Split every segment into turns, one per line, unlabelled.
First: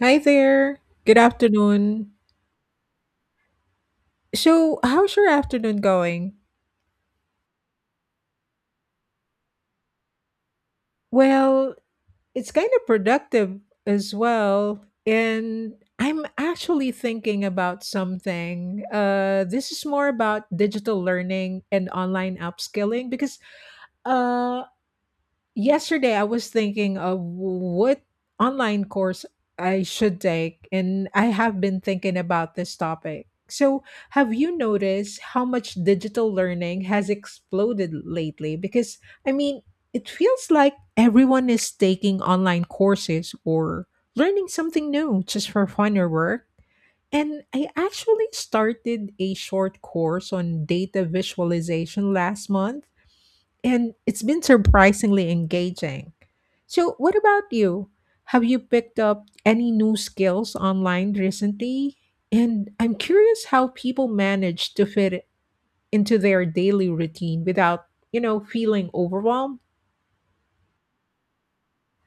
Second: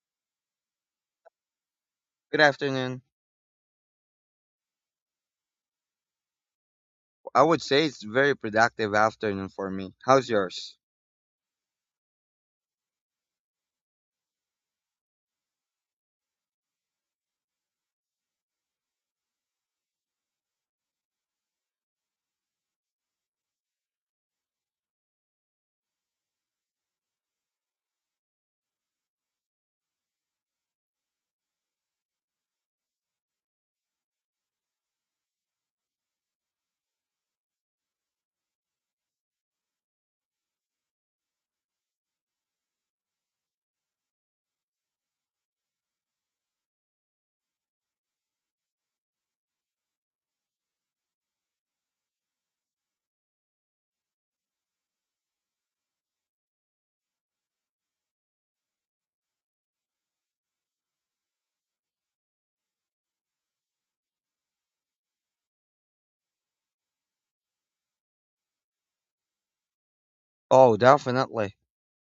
Hi there. Good afternoon.
Good afternoon.
So, how's your afternoon going?
I would say it's very productive afternoon for me. How's yours?
Well, it's kind of productive as well. And I'm actually thinking about something. This is more about digital learning and online upskilling because uh, yesterday, I was thinking of what online course I should take, and I have been thinking about this topic. So, have you noticed how much digital learning has exploded lately? Because, I mean, it feels like everyone is taking online courses or learning something new just for fun or work. And I actually started a short course on data visualization last month, and it's been surprisingly engaging. So, what about you? Have you picked up any new skills online recently? And I'm curious how people manage to fit it into their daily routine without, you know, feeling overwhelmed.
Oh, definitely.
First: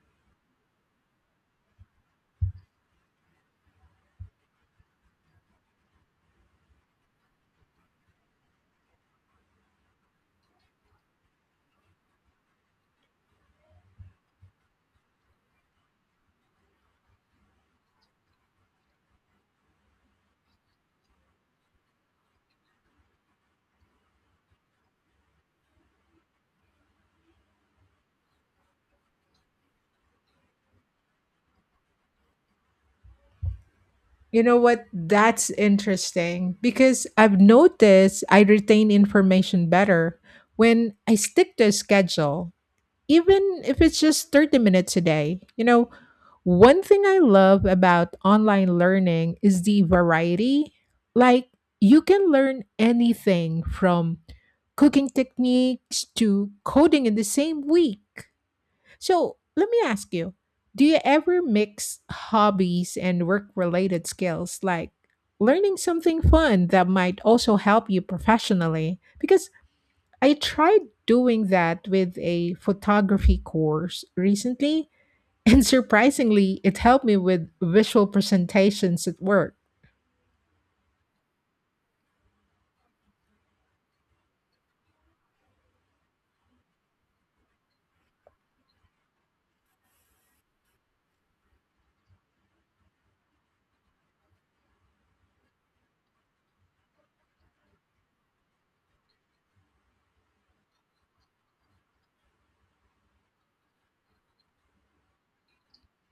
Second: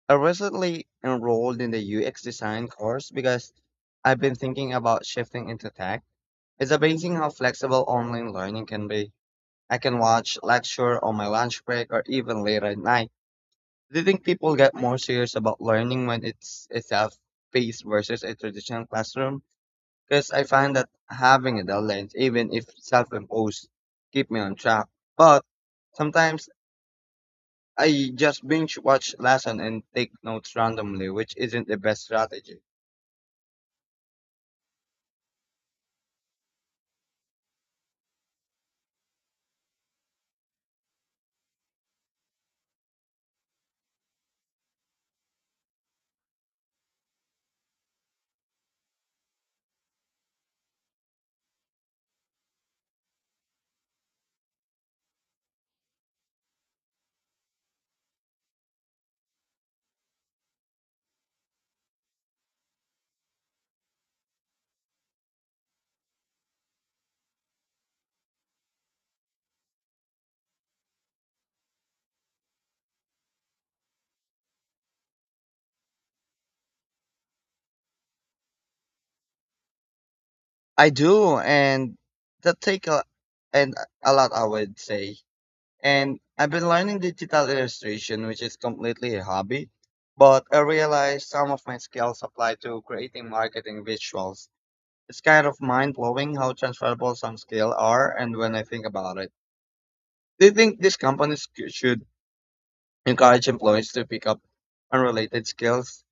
I recently enrolled in the UX design course because I've been thinking about shifting into tech. It's amazing how flexible online learning can be. I can watch lecture on my lunch break or even later at night. Do you think people get more serious about learning when it's a face versus a traditional classroom? Because I find that having a deadline, even if self-imposed, keep me on track. But sometimes I just binge watch lesson and take notes randomly, which isn't the best strategy.
You know what? That's interesting because I've noticed I retain information better when I stick to a schedule, even if it's just 30 minutes a day. You know, one thing I love about online learning is the variety. Like, you can learn anything from cooking techniques to coding in the same week. So, let me ask you, do you ever mix hobbies and work related skills, like learning something fun that might also help you professionally? Because I tried doing that with a photography course recently, and surprisingly, it helped me with visual presentations at work.
I do, and that take a and a lot, I would say. And I've been learning digital illustration, which is completely a hobby. But I realized some of my skills apply to creating marketing visuals. It's kind of mind blowing how transferable some skills are, and when I think about it. Do you think these companies should encourage employees to pick up unrelated skills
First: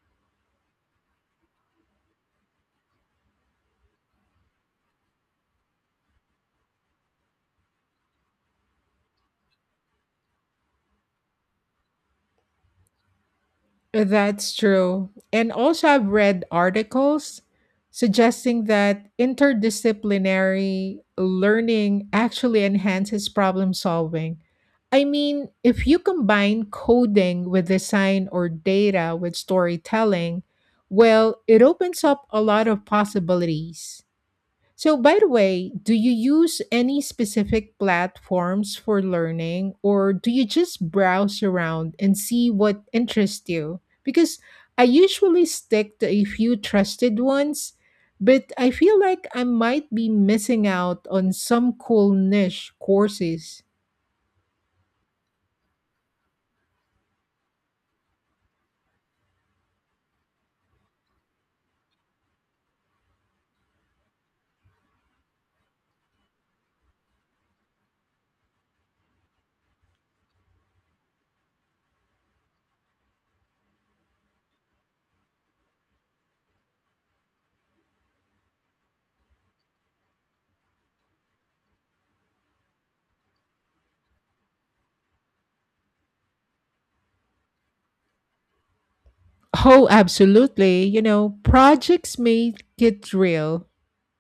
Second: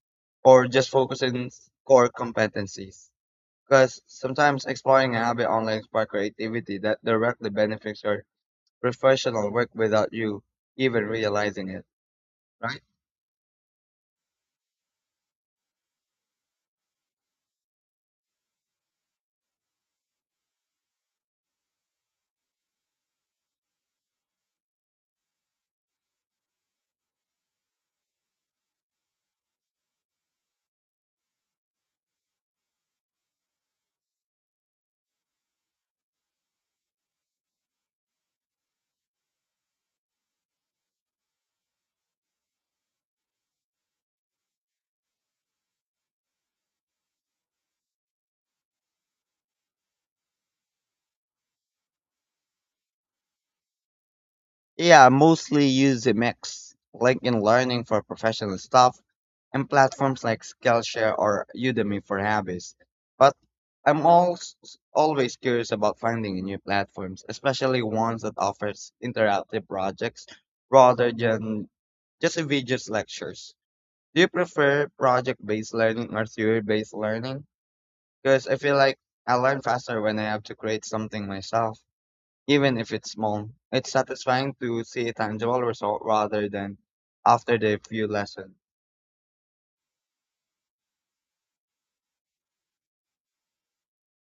or just focus on core competencies? Because sometimes exploring a hobby online spark creativity that directly benefits your professional work without you even realizing it, right?
That's true. And also, I've read articles suggesting that interdisciplinary learning actually enhances problem solving. I mean, if you combine coding with design or data with storytelling, well, it opens up a lot of possibilities. So, by the way, do you use any specific platforms for learning, or do you just browse around and see what interests you? Because I usually stick to a few trusted ones, but I feel like I might be missing out on some cool niche courses.
Yeah, I mostly use a mix. LinkedIn Learning for professional stuff and platforms like Skillshare or Udemy for hobbies. But I'm also always curious about finding new platforms, especially ones that offers interactive projects rather than just a videos lectures. Do you prefer project-based learning or theory-based learning? Because I feel like I learn faster when I have to create something myself even if it's small. It's satisfying to see a tangible result rather than after the few lessons.
Oh, absolutely. You know, projects make it real.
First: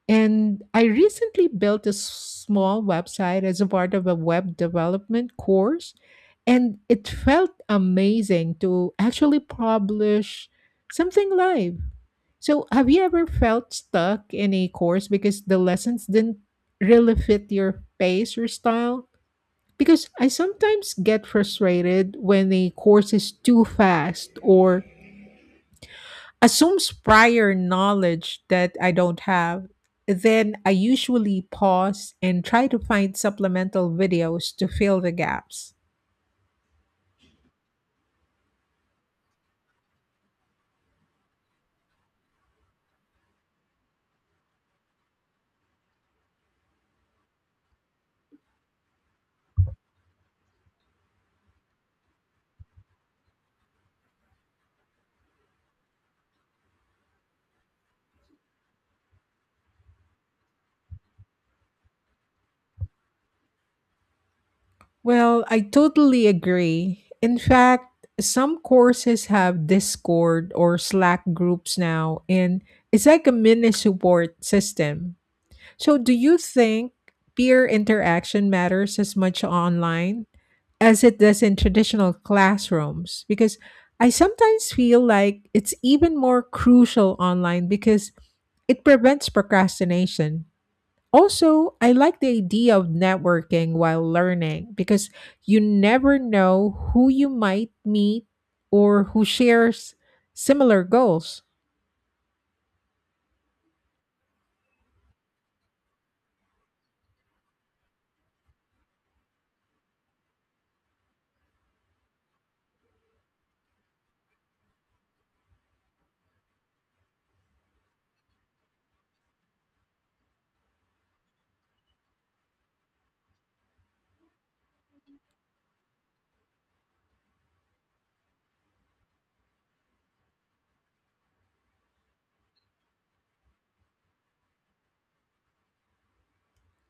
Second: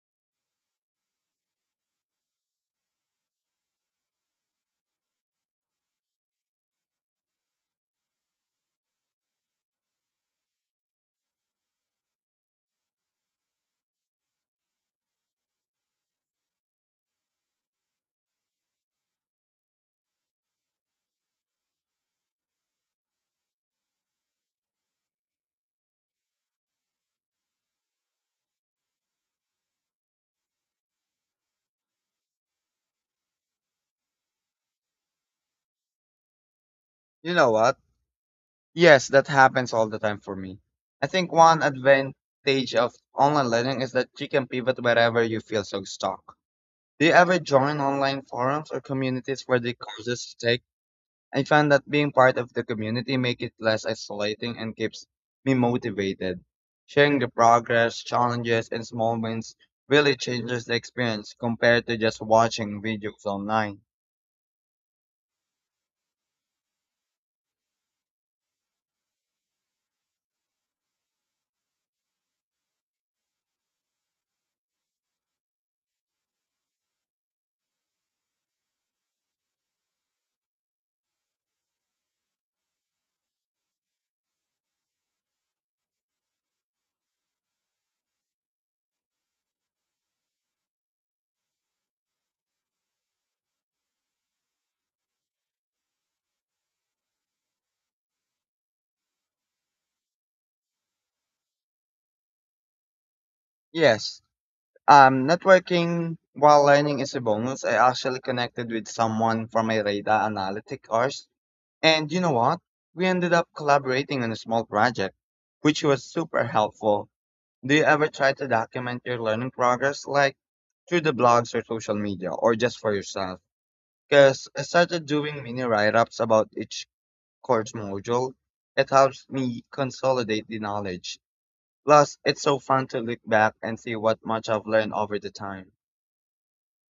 And I recently built a small website as a part of a web development course. And it felt amazing to actually publish something live. So, have you ever felt stuck in a course because the lessons didn't really fit your pace or style? Because I sometimes get frustrated when a course is too fast or assumes prior knowledge that I don't have. Then I usually pause and try to find supplemental videos to fill the gaps.
You know what? Yes, that happens all the time for me. I think one advantage of online learning is that you can pivot wherever you feel so stuck. Do you ever join online forums or communities where the courses take? I found that being part of the community makes it less isolating and keeps me motivated. Sharing the progress, challenges, and small wins really changes the experience compared to just watching videos online.
Well, I totally agree. In fact, some courses have Discord or Slack groups now, and it's like a mini support system. So, do you think peer interaction matters as much online as it does in traditional classrooms? Because I sometimes feel like it's even more crucial online because it prevents procrastination. Also, I like the idea of networking while learning because you never know who you might meet or who shares similar goals.
Yes, networking while learning is a bonus. I actually connected with someone from a data analytic course, and you know what? We ended up collaborating on a small project, which was super helpful. Do you ever try to document your learning progress, like through the blogs or social media, or just for yourself? Because I started doing mini write ups about each course module. It helps me consolidate the knowledge. Plus, it's so fun to look back and see what much I've learned over the time.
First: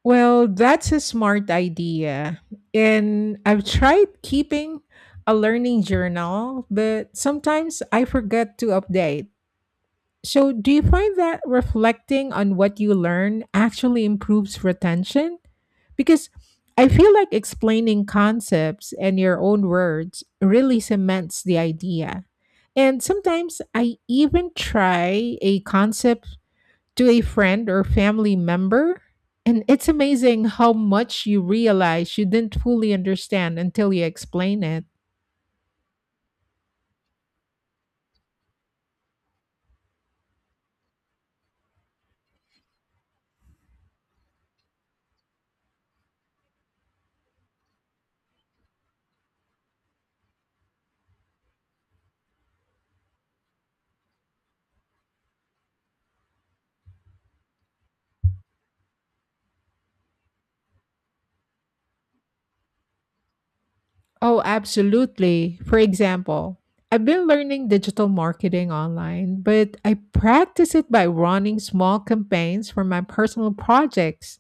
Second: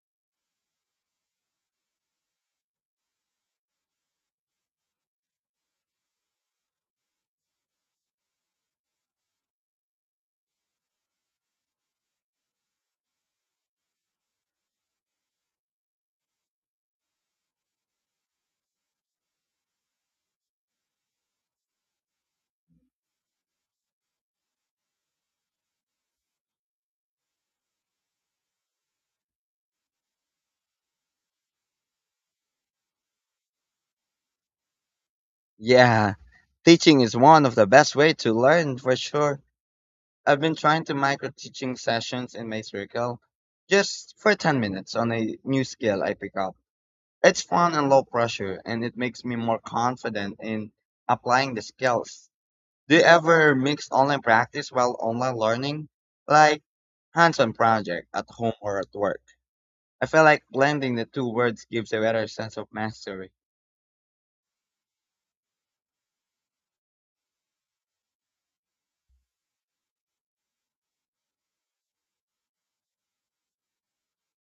Well, that's a smart idea. And I've tried keeping a learning journal, but sometimes I forget to update. So, do you find that reflecting on what you learn actually improves retention? Because I feel like explaining concepts in your own words really cements the idea. And sometimes I even try a concept to a friend or family member. And it's amazing how much you realize you didn't fully understand until you explain it.
Yeah, teaching is one of the best way to learn for sure. I've been trying to micro teaching sessions in my circle just for 10 minutes on a new skill I pick up. It's fun and low pressure, and it makes me more confident in applying the skills. Do you ever mix online practice while online learning? Like hands-on project at home or at work. I feel like blending the two words gives a better sense of mastery.
Oh, absolutely. For example, I've been learning digital marketing online, but I practice it by running small campaigns for my personal projects.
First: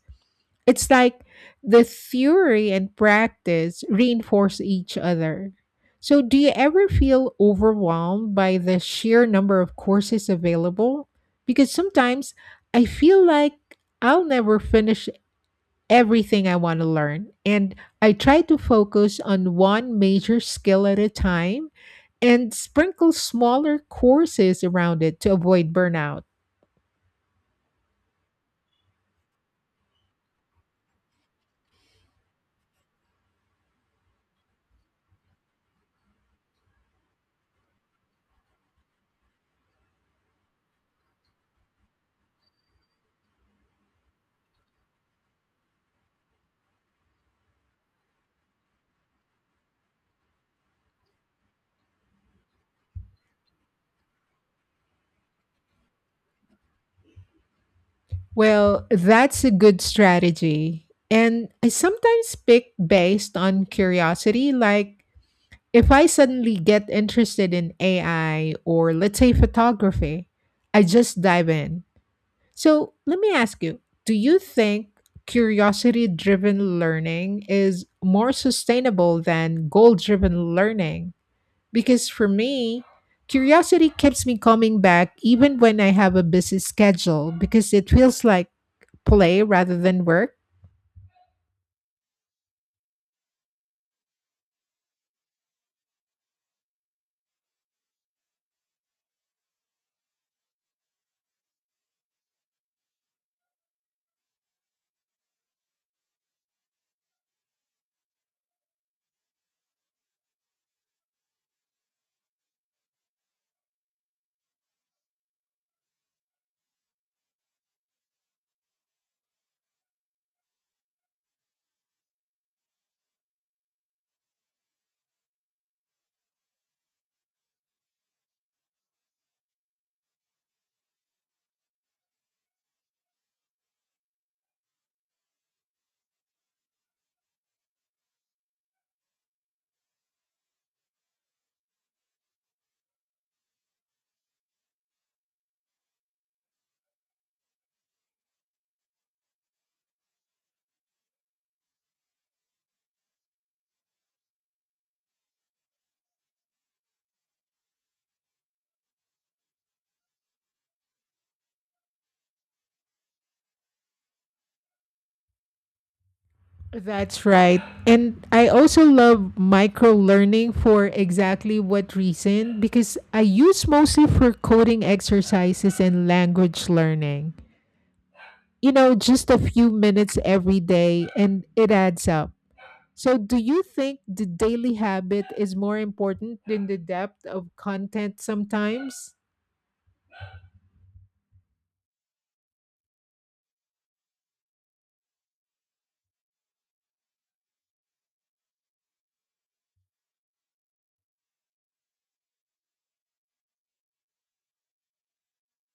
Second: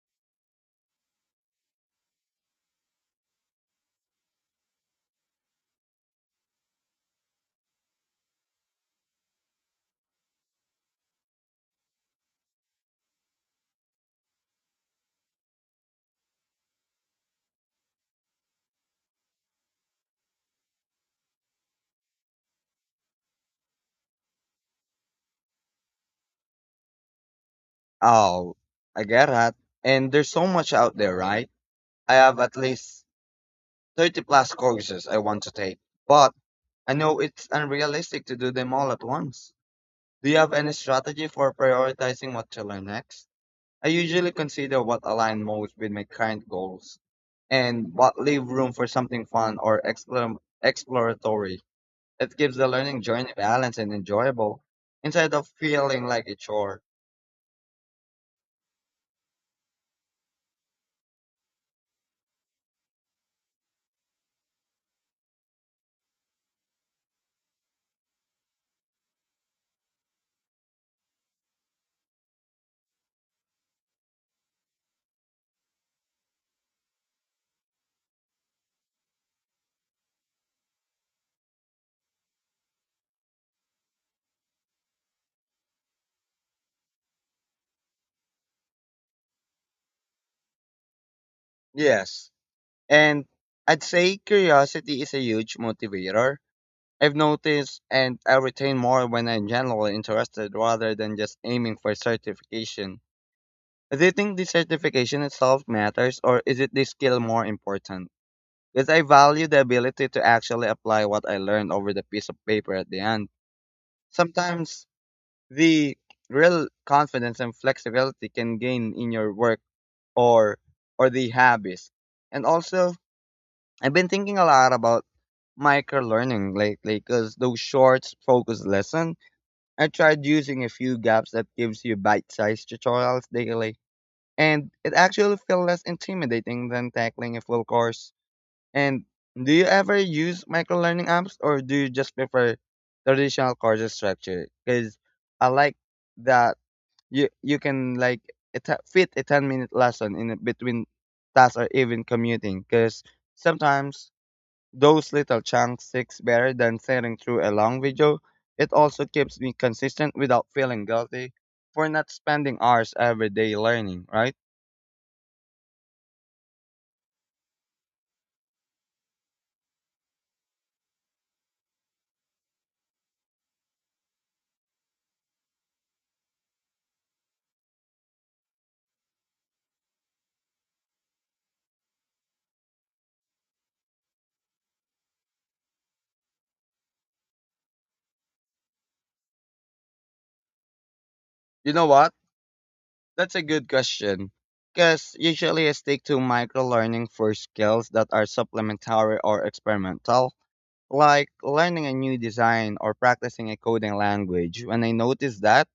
It's like the theory and practice reinforce each other. So, do you ever feel overwhelmed by the sheer number of courses available? Because sometimes I feel like I'll never finish everything I want to learn. And I try to focus on one major skill at a time and sprinkle smaller courses around it to avoid burnout.
Oh, I get that. And there's so much out there, right? I have at least 30 plus courses I want to take, but I know it's unrealistic to do them all at once. Do you have any strategy for prioritizing what to learn next? I usually consider what aligns most with my current goals and what leave room for something fun or exploratory. It gives the learning journey balance and enjoyable instead of feeling like a chore.
Well, that's a good strategy. And I sometimes pick based on curiosity. Like, if I suddenly get interested in AI, or let's say photography, I just dive in. So, let me ask you, do you think curiosity driven learning is more sustainable than goal driven learning? Because for me, curiosity keeps me coming back even when I have a busy schedule because it feels like play rather than work.
Yes. And I'd say curiosity is a huge motivator. I've noticed and I retain more when I'm generally interested rather than just aiming for certification. Do you think the certification itself matters or is it the skill more important? Because I value the ability to actually apply what I learned over the piece of paper at the end. Sometimes the real confidence and flexibility can gain in your work or or the habits. And also, I've been thinking a lot about micro learning lately because those short focused lesson I tried using a few gaps that gives you bite-sized tutorials daily and it actually feel less intimidating than tackling a full course. And do you ever use microlearning apps or do you just prefer traditional course structure? Because I like that you can like fit a 10-minute lesson between tasks or even commuting. Because sometimes those little chunks sticks better than sitting through a long video. It also keeps me consistent without feeling guilty for not spending hours every day learning, right?
That's right. And I also love micro learning for exactly what reason, because I use mostly for coding exercises and language learning. You know, just a few minutes every day and it adds up. So, do you think the daily habit is more important than the depth of content sometimes?
You know what? That's a good question. Because usually I stick to micro learning for skills that are supplementary or experimental, like learning a new design or practicing a coding language. When I notice that,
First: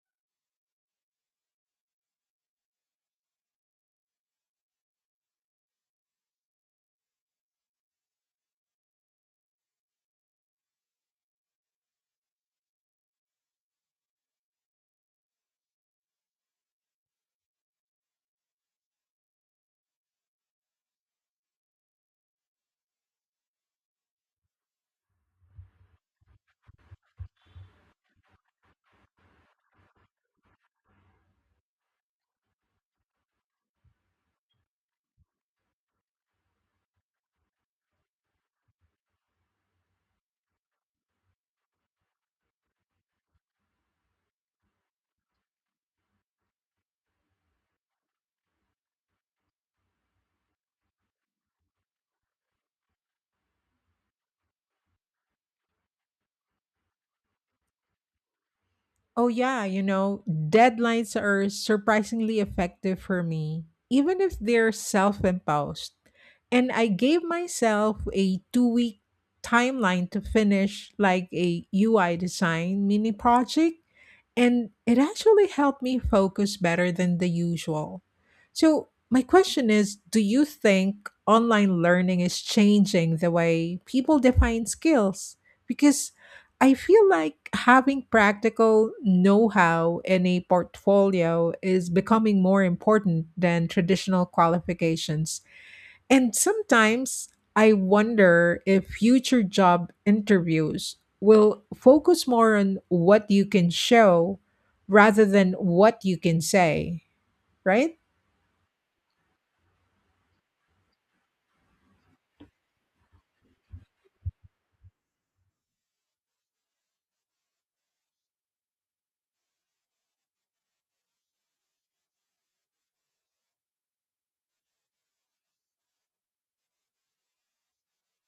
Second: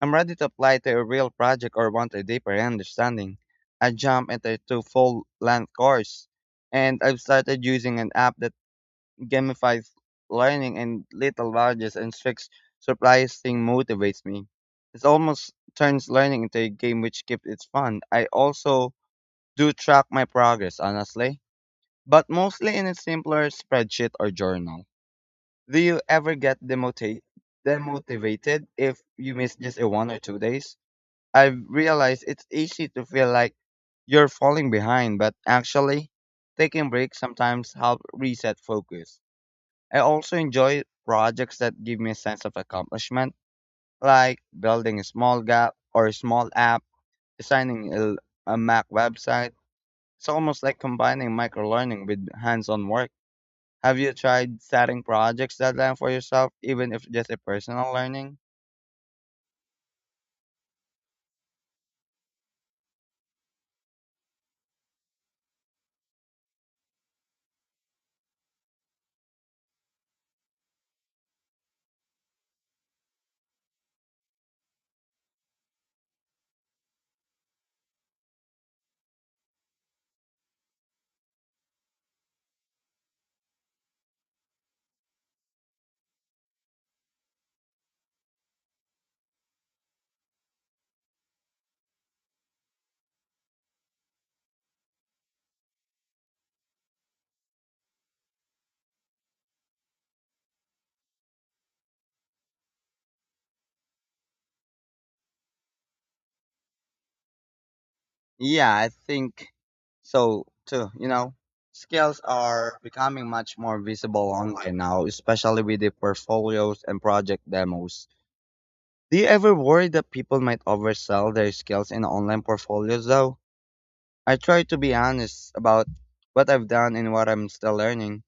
I'm ready to apply to a real project or want a deeper understanding. I jump into a full length course, and I've started using an app that gamifies learning and little badges and strict surprising motivates me. It almost turns learning into a game which keeps it fun. I also do track my progress honestly, but mostly in a simpler spreadsheet or journal. Do you ever get demotivated if you miss just a one or two days? I've realized it's easy to feel like you're falling behind, but actually taking breaks sometimes help reset focus. I also enjoy projects that give me a sense of accomplishment, like building a small gap or a small app, designing a Mac website. It's almost like combining microlearning with hands-on work. Have you tried setting projects deadline for yourself, even if just a personal learning?
Oh, yeah, you know, deadlines are surprisingly effective for me, even if they're self imposed. And I gave myself a 2 week timeline to finish like a UI design mini project, and it actually helped me focus better than the usual. So, my question is, do you think online learning is changing the way people define skills? Because I feel like having practical know how in a portfolio is becoming more important than traditional qualifications. And sometimes I wonder if future job interviews will focus more on what you can show rather than what you can say, right?
Yeah, I think so too. You know, skills are becoming much more visible online now, especially with the portfolios and project demos. Do you ever worry that people might oversell their skills in online portfolios though? I try to be honest about what I've done and what I'm still learning.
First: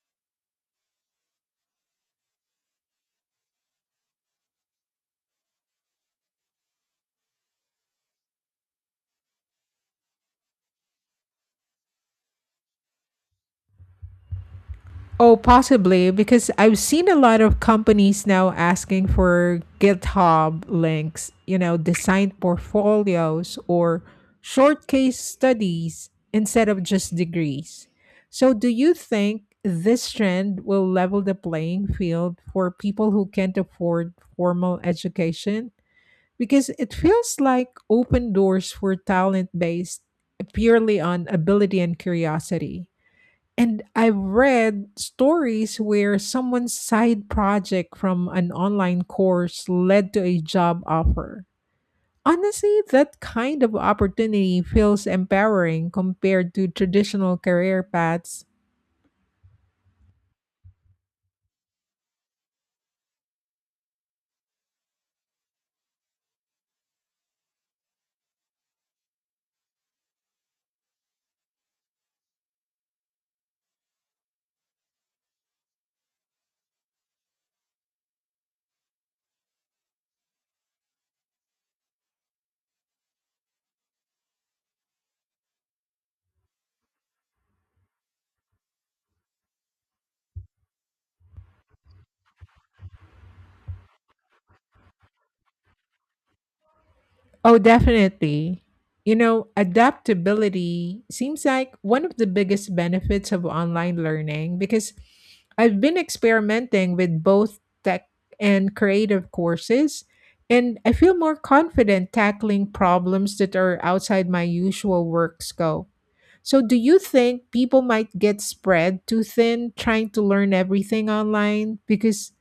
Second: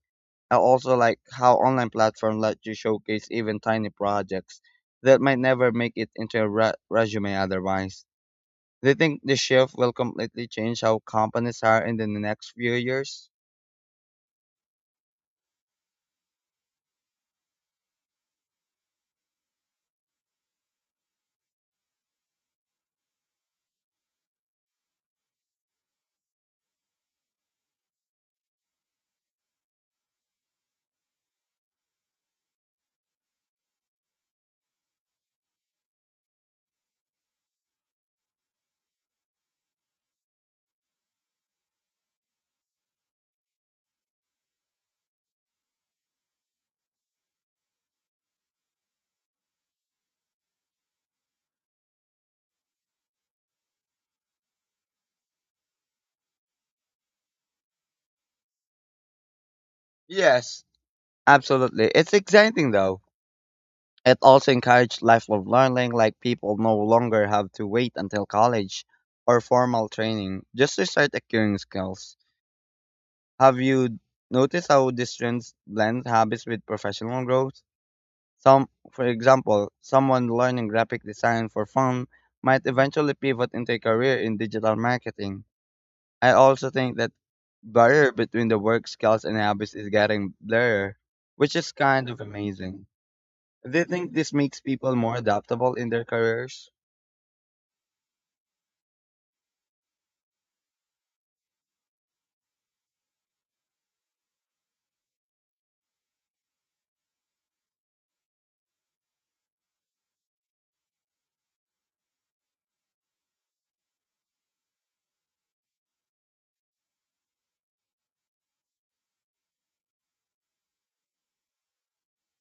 I also like how online platforms let you showcase even tiny projects that might never make it into a resume otherwise. Do you think the shift will completely change how companies hire in the next few years?
Oh, possibly, because I've seen a lot of companies now asking for GitHub links, you know, design portfolios or short case studies instead of just degrees. So, do you think this trend will level the playing field for people who can't afford formal education? Because it feels like open doors for talent based purely on ability and curiosity. And I've read stories where someone's side project from an online course led to a job offer. Honestly, that kind of opportunity feels empowering compared to traditional career paths.
Yes, absolutely. It's exciting though. It also encouraged lifelong learning, like people no longer have to wait until college or formal training just to start acquiring skills. Have you noticed how these trends blend habits with professional growth? Some, for example, someone learning graphic design for fun might eventually pivot into a career in digital marketing. I also think that barrier between the work skills and habits is getting blurred, which is kind of amazing. Do you think this makes people more adaptable in their careers?
Oh, definitely. You know, adaptability seems like one of the biggest benefits of online learning because I've been experimenting with both tech and creative courses, and I feel more confident tackling problems that are outside my usual work scope. So, do you think people might get spread too thin trying to learn everything online? Because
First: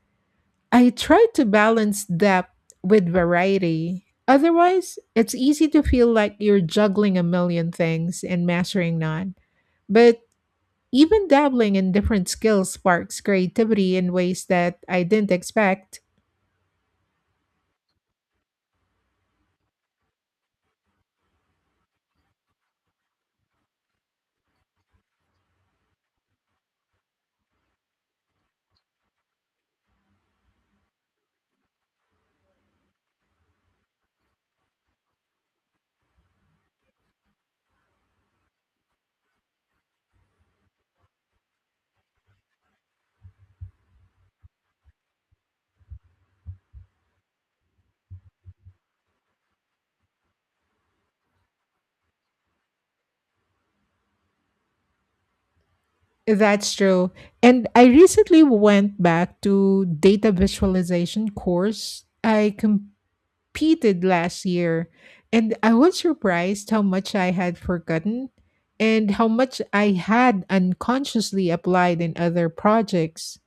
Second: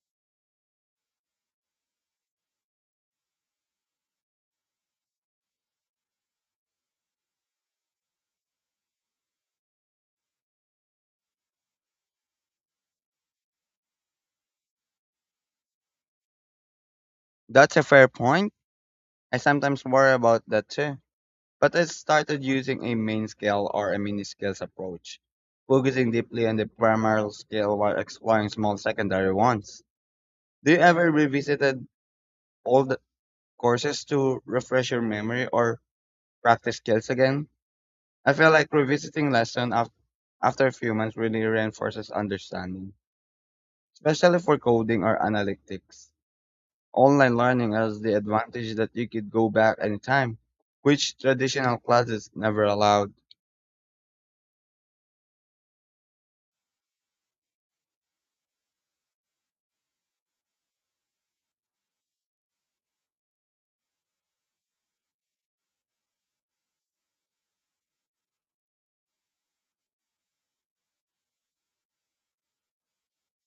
I try to balance depth with variety. Otherwise, it's easy to feel like you're juggling a million things and mastering none. But even dabbling in different skills sparks creativity in ways that I didn't expect.
That's a fair point. I sometimes worry about that too. But I started using a main scale or a mini scales approach, focusing deeply on the primary scale while exploring small secondary ones. Do you ever revisited old courses to refresh your memory or practice skills again? I feel like revisiting lesson after a few months really reinforces understanding, especially for coding or analytics. Online learning has the advantage that you could go back anytime, which traditional classes never allowed.
That's true. And I recently went back to data visualization course I repeated last year, and I was surprised how much I had forgotten and how much I had unconsciously applied in other projects.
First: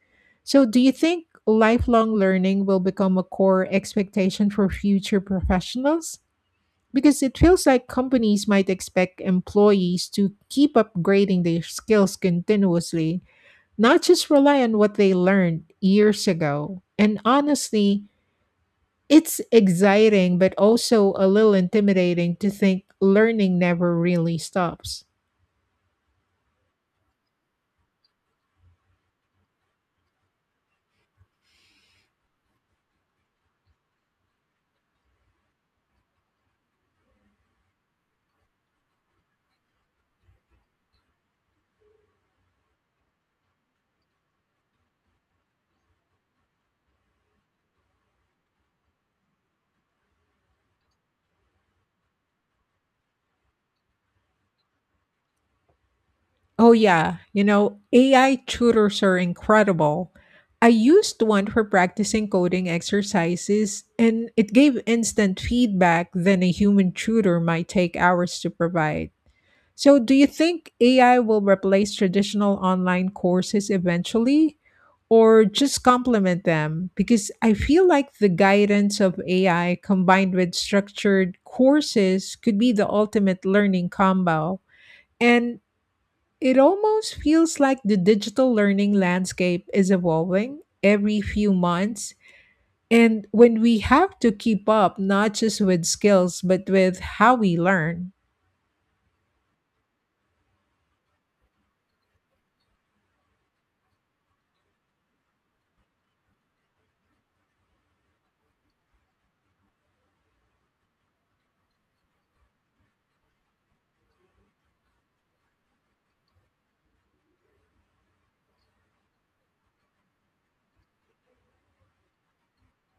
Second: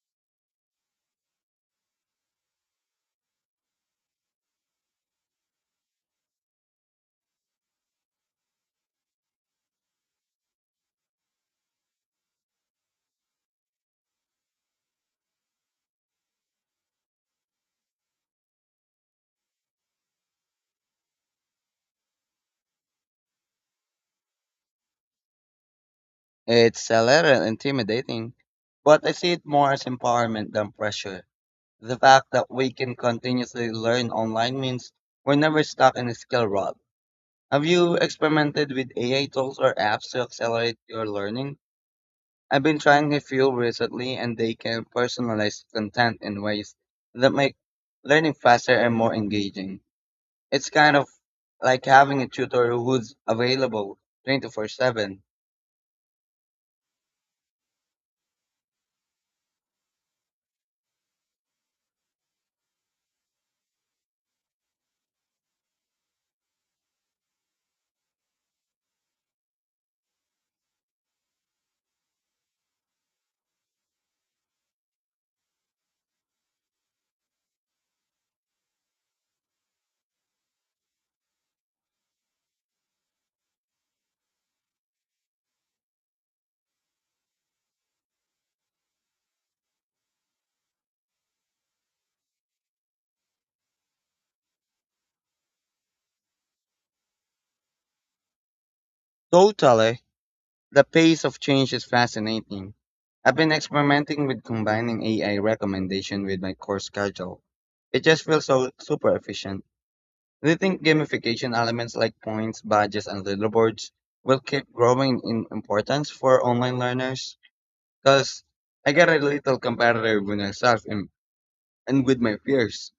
So, do you think lifelong learning will become a core expectation for future professionals? Because it feels like companies might expect employees to keep upgrading their skills continuously, not just rely on what they learned years ago. And honestly, it's exciting, but also a little intimidating to think learning never really stops.
It's a little intimidating, but I see it more as empowerment than pressure. The fact that we can continuously learn online means we're never stuck in a skill rut. Have you experimented with AI tools or apps to accelerate your learning? I've been trying a few recently and they can personalize content in ways that make learning faster and more engaging. It's kind of like having a tutor who's available 24/7.
Oh, yeah. You know, AI tutors are incredible. I used one for practicing coding exercises, and it gave instant feedback then a human tutor might take hours to provide. So, do you think AI will replace traditional online courses eventually or just complement them? Because I feel like the guidance of AI combined with structured courses could be the ultimate learning combo. And it almost feels like the digital learning landscape is evolving every few months, and when we have to keep up not just with skills but with how we learn.
Totally. The pace of change is fascinating. I've been experimenting with combining AI recommendation with my course schedule. It just feels so super efficient. Do you think gamification elements like points, badges, and leaderboards will keep growing in importance for online learners? Because I get a little competitive with myself and with my peers,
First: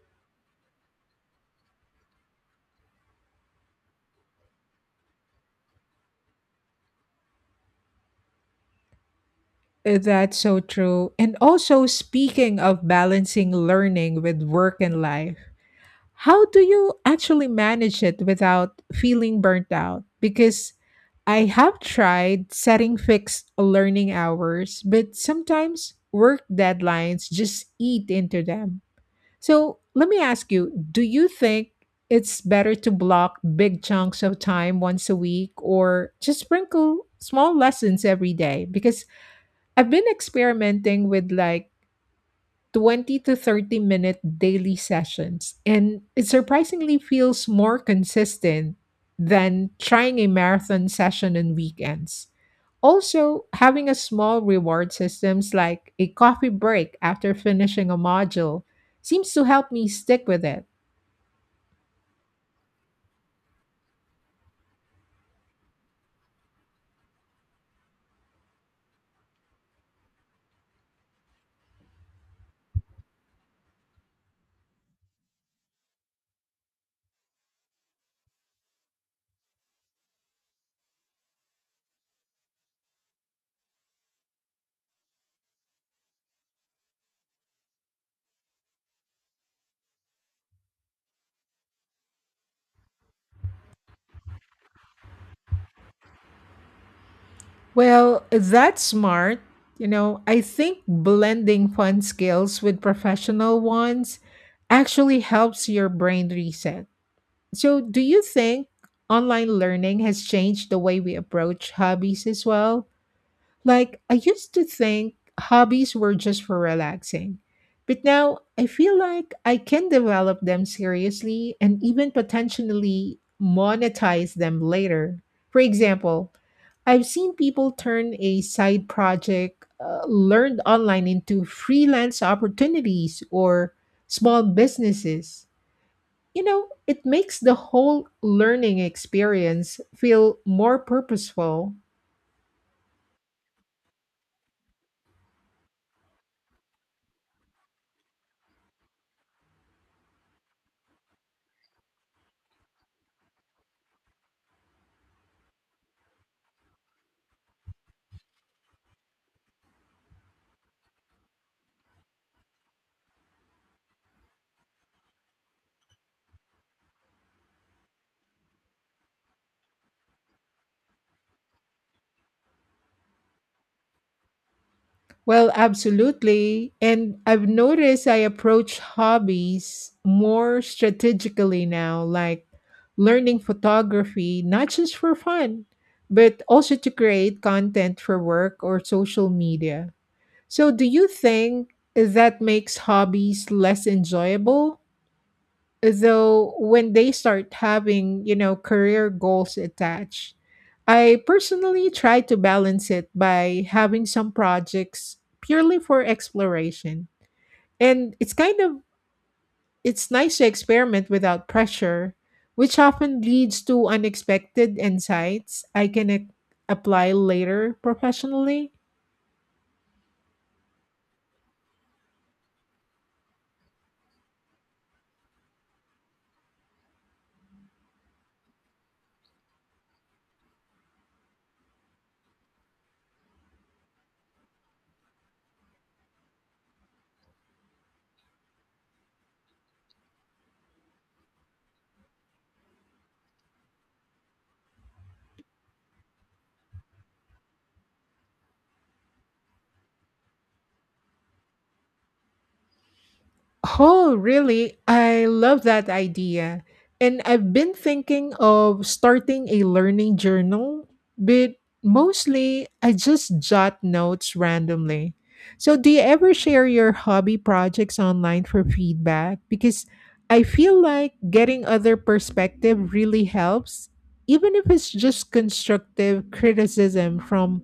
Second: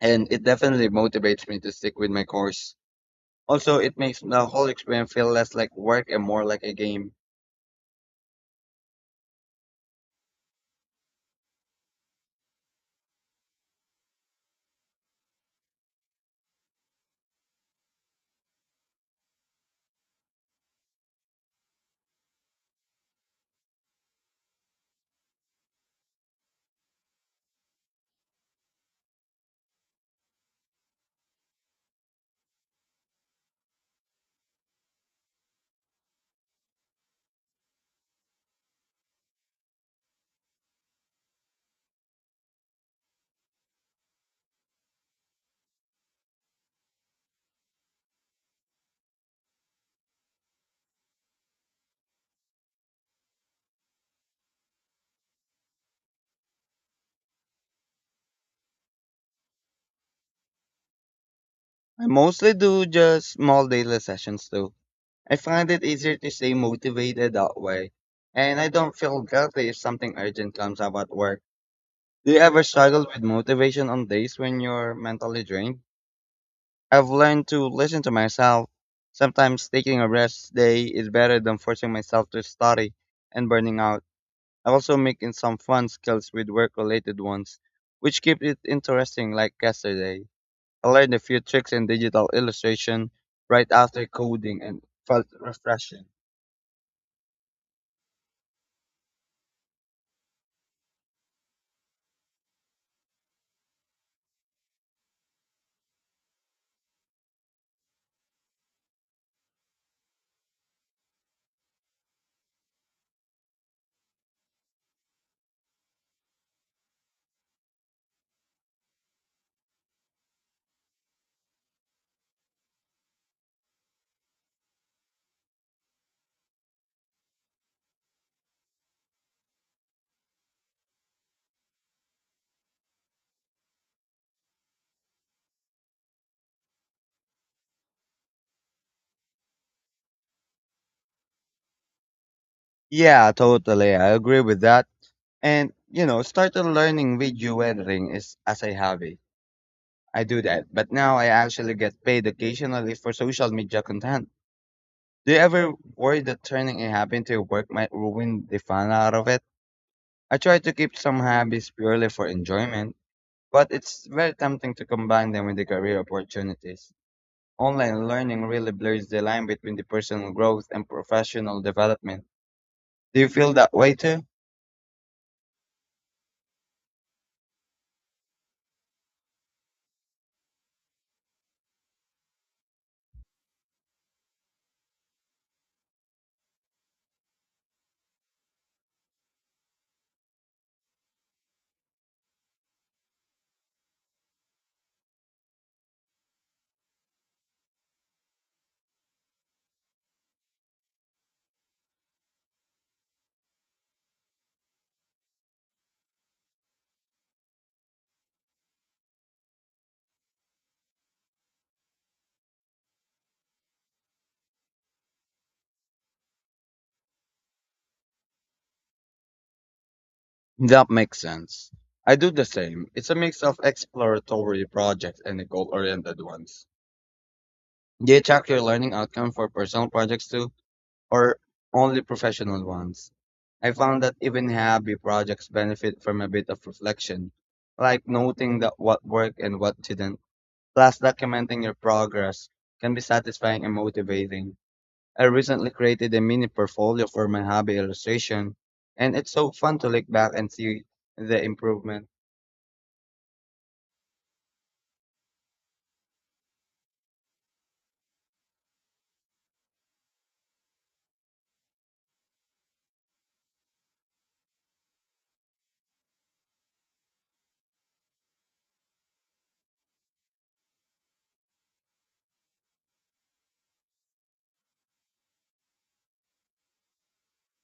and it definitely motivates me to stick with my course. Also, it makes the whole experience feel less like work and more like a game.
That's so true. And also, speaking of balancing learning with work and life, how do you actually manage it without feeling burnt out? Because I have tried setting fixed learning hours, but sometimes work deadlines just eat into them. So, let me ask you, do you think it's better to block big chunks of time once a week or just sprinkle small lessons every day? Because I've been experimenting with like 20 to 30 minute daily sessions, and it surprisingly feels more consistent than trying a marathon session on weekends. Also, having a small reward systems like a coffee break after finishing a module seems to help me stick with it.
I mostly do just small daily sessions too. I find it easier to stay motivated that way. And I don't feel guilty if something urgent comes up at work. Do you ever struggle with motivation on days when you're mentally drained? I've learned to listen to myself. Sometimes taking a rest day is better than forcing myself to study and burning out. I also mix in some fun skills with work related ones, which keep it interesting like yesterday. I learned a few tricks in digital illustration right after coding and felt refreshing.
Well, that's smart. You know, I think blending fun skills with professional ones actually helps your brain reset. So, do you think online learning has changed the way we approach hobbies as well? Like, I used to think hobbies were just for relaxing, but now I feel like I can develop them seriously and even potentially monetize them later. For example, I've seen people turn a side project learned online into freelance opportunities or small businesses. You know, it makes the whole learning experience feel more purposeful.
Yeah, totally. I agree with that. And you know, started learning video editing is as a hobby. I do that, but now I actually get paid occasionally for social media content. Do you ever worry that turning a hobby into your work might ruin the fun out of it? I try to keep some hobbies purely for enjoyment. But it's very tempting to combine them with the career opportunities. Online learning really blurs the line between the personal growth and professional development. Do you feel that way too?
Well, absolutely. And I've noticed I approach hobbies more strategically now, like learning photography, not just for fun, but also to create content for work or social media. So, do you think that makes hobbies less enjoyable though, when they start having, you know, career goals attached? I personally try to balance it by having some projects purely for exploration, and it's kind of it's nice to experiment without pressure, which often leads to unexpected insights I can apply later professionally.
That makes sense. I do the same. It's a mix of exploratory projects and the goal-oriented ones. Do you track your learning outcome for personal projects too, or only professional ones? I found that even hobby projects benefit from a bit of reflection, like noting that what worked and what didn't. Plus, documenting your progress can be satisfying and motivating. I recently created a mini portfolio for my hobby illustration, and it's so fun to look back and see the improvement.
Oh, really? I love that idea. And I've been thinking of starting a learning journal, but mostly I just jot notes randomly. So, do you ever share your hobby projects online for feedback? Because I feel like getting other perspective really helps, even if it's just constructive criticism from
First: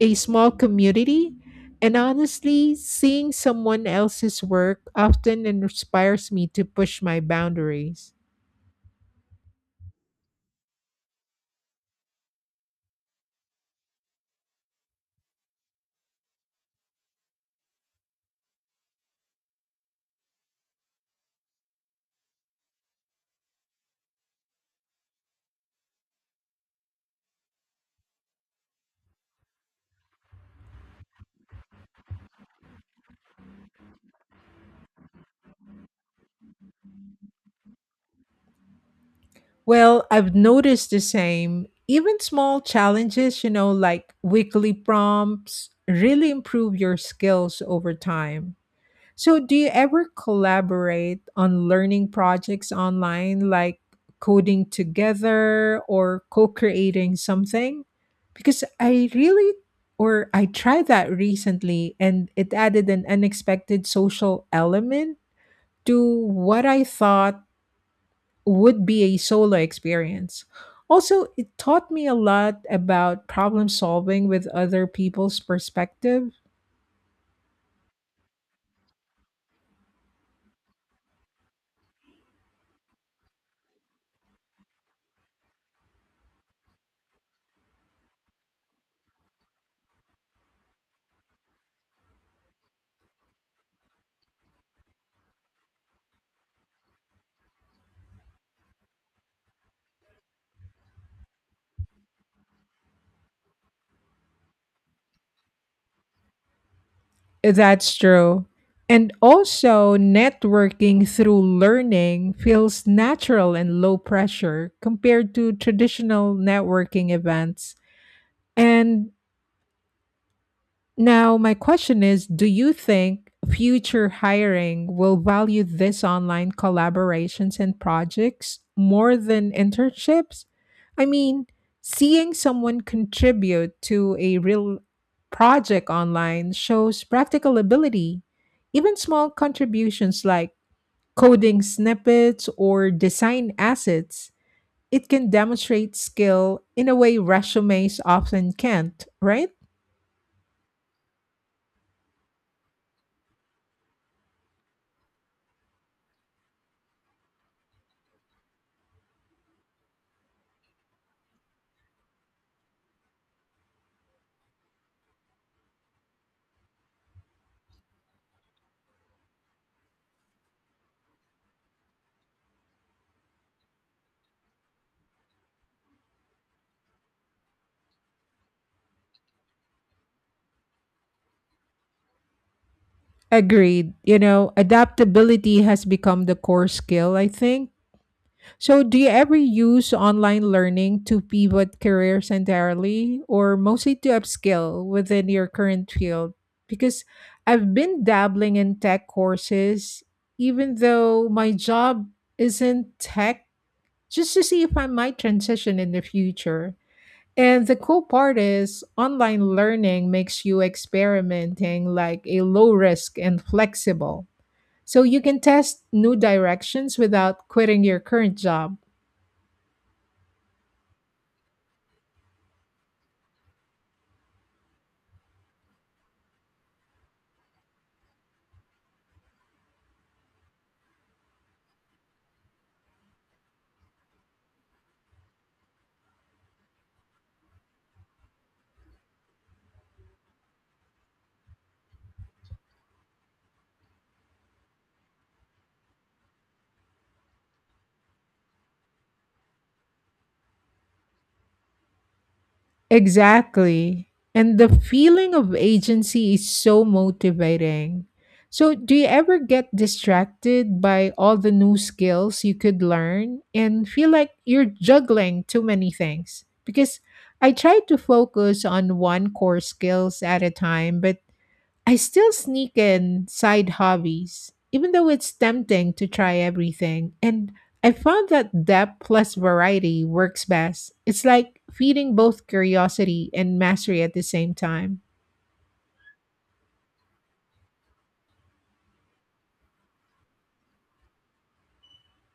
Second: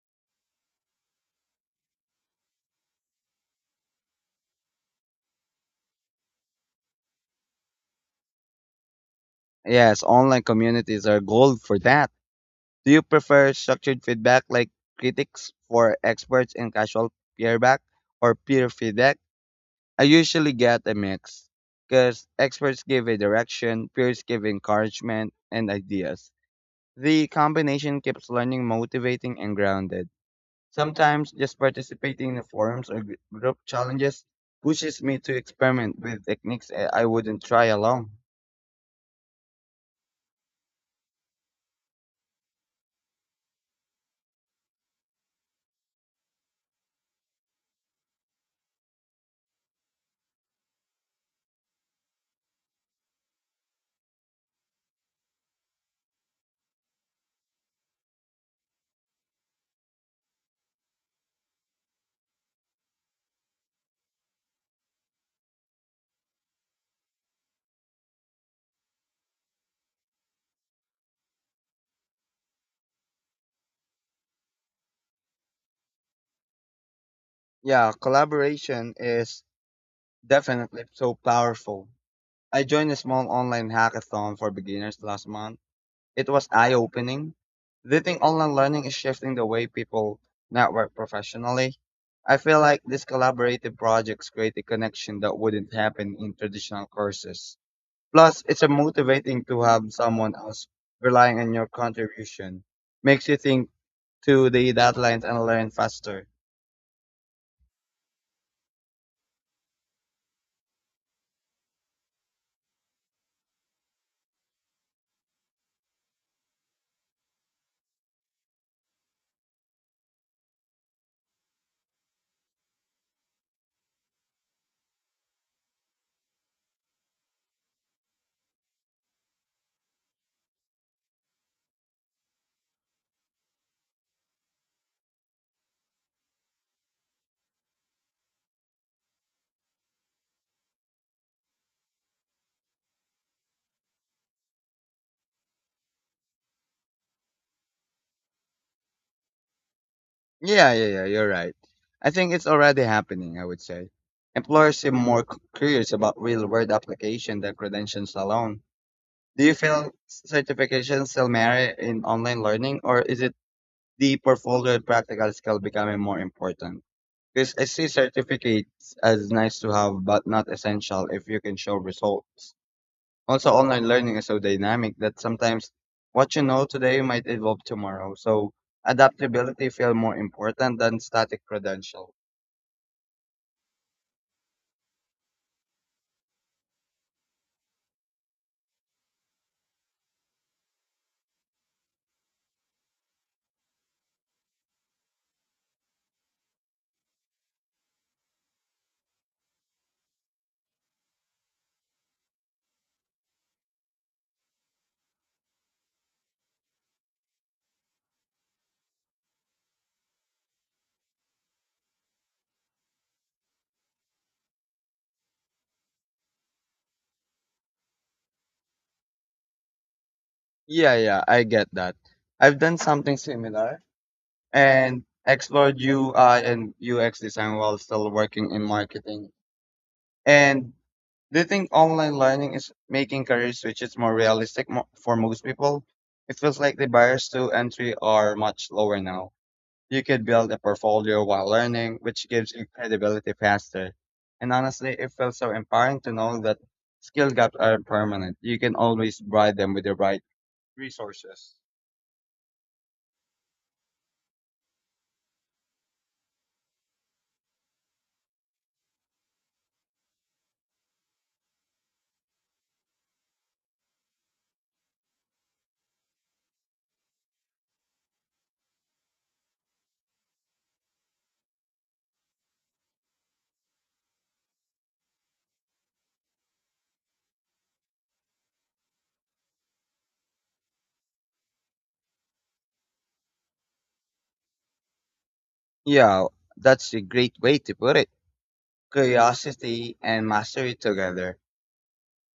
a small community. And honestly, seeing someone else's work often inspires me to push my boundaries.
Yes, online communities are gold for that. Do you prefer structured feedback like critics for experts and casual peer back or peer feedback? I usually get a mix because experts give a direction, peers give encouragement and ideas. The combination keeps learning motivating and grounded. Sometimes just participating in the forums or group challenges pushes me to experiment with techniques I wouldn't try alone.
Well, I've noticed the same. Even small challenges, you know, like weekly prompts, really improve your skills over time. So, do you ever collaborate on learning projects online, like coding together or co creating something? Because I really, or I tried that recently, and it added an unexpected social element to what I thought would be a solo experience. Also, it taught me a lot about problem solving with other people's perspective.
Yeah, collaboration is definitely so powerful. I joined a small online hackathon for beginners last month. It was eye-opening. Do you think online learning is shifting the way people network professionally? I feel like these collaborative projects create a connection that wouldn't happen in traditional courses. Plus, it's a motivating to have someone else relying on your contribution. Makes you think to the deadlines and learn faster.
That's true. And also, networking through learning feels natural and low pressure compared to traditional networking events. And now, my question is, do you think future hiring will value these online collaborations and projects more than internships? I mean, seeing someone contribute to a real project online shows practical ability. Even small contributions like coding snippets or design assets, it can demonstrate skill in a way resumes often can't, right?
Yeah, yeah, yeah, you're right. I think it's already happening, I would say. Employers seem more curious about real-world application than credentials alone. Do you feel certifications still matter in online learning, or is it the portfolio and practical skill becoming more important? Because I see certificates as nice to have, but not essential if you can show results. Also, online learning is so dynamic that sometimes what you know today might evolve tomorrow. So adaptability feels more important than static credential.
Agreed. You know, adaptability has become the core skill, I think. So, do you ever use online learning to pivot careers entirely, or mostly to upskill within your current field? Because I've been dabbling in tech courses, even though my job isn't tech, just to see if I might transition in the future. And the cool part is, online learning makes you experimenting like a low risk and flexible. So you can test new directions without quitting your current job.
Yeah, yeah, I get that. I've done something similar and explored UI and UX design while still working in marketing. And do you think online learning is making career switches more realistic for most people? It feels like the barriers to entry are much lower now. You could build a portfolio while learning, which gives you credibility faster. And honestly, it feels so empowering to know that skill gaps are permanent. You can always bribe them with the right resources.
Exactly. And the feeling of agency is so motivating. So, do you ever get distracted by all the new skills you could learn and feel like you're juggling too many things? Because I try to focus on one core skills at a time, but I still sneak in side hobbies, even though it's tempting to try everything. And I found that depth plus variety works best. It's like feeding both curiosity and mastery at the same time.
Yeah, that's a great way to put it. Curiosity, and mastery together.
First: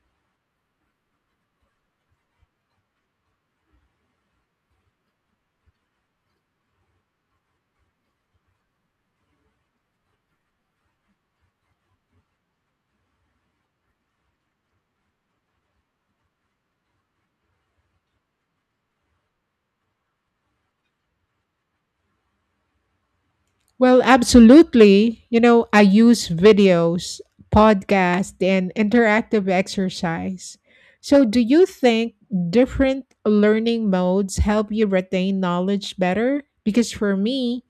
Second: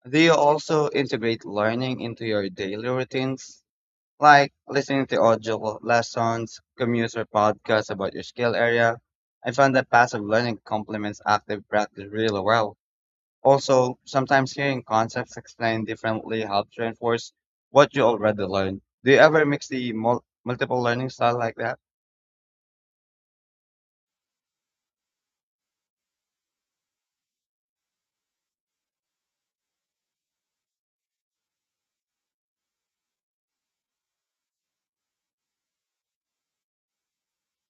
Do you also integrate learning into your daily routines, like listening to audio lessons, commutes, or podcasts about your skill area? I found that passive learning complements active practice really well. Also, sometimes hearing concepts explained differently helps reinforce what you already learned. Do you ever mix the multiple learning style like that?
Well, absolutely. You know, I use videos, podcast, and interactive exercise. So, do you think different learning modes help you retain knowledge better? Because for me,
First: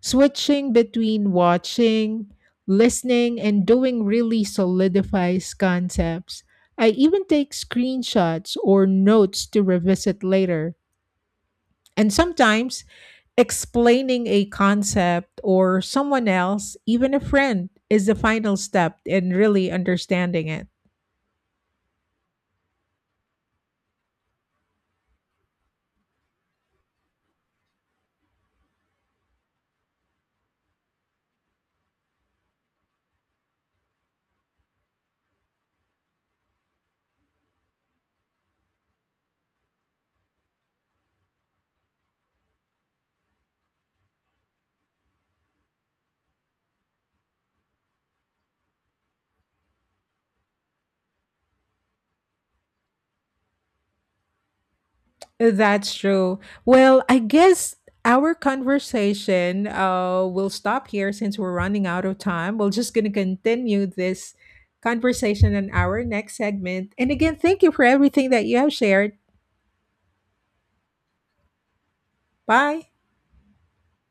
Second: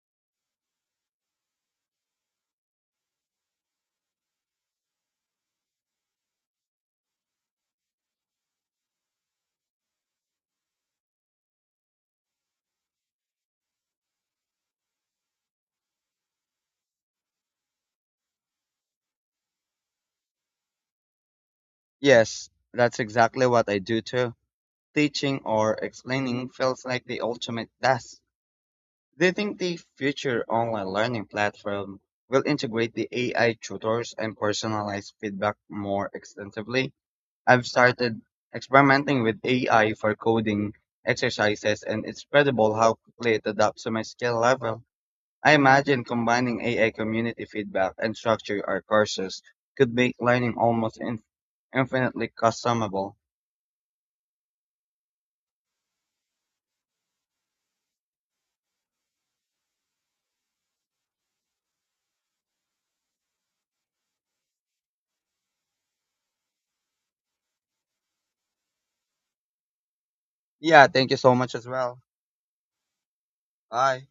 switching between watching, listening, and doing really solidifies concepts. I even take screenshots or notes to revisit later. And sometimes explaining a concept or someone else, even a friend, is the final step in really understanding it.
Yes, that's exactly what I do too. Teaching or explaining feels like the ultimate task. Do you think the future online learning platform will integrate the AI tutors and personalized feedback more extensively? I've started experimenting with AI for coding exercises, and it's incredible how quickly it adapts to my skill level. I imagine combining AI community feedback and structure our courses could make learning almost infinitely customizable.
That's true. Well, I guess our conversation will stop here since we're running out of time. We're just going to continue this conversation in our next segment. And again, thank you for everything that you have shared.
Yeah, thank you so much as well.
Bye.
Bye.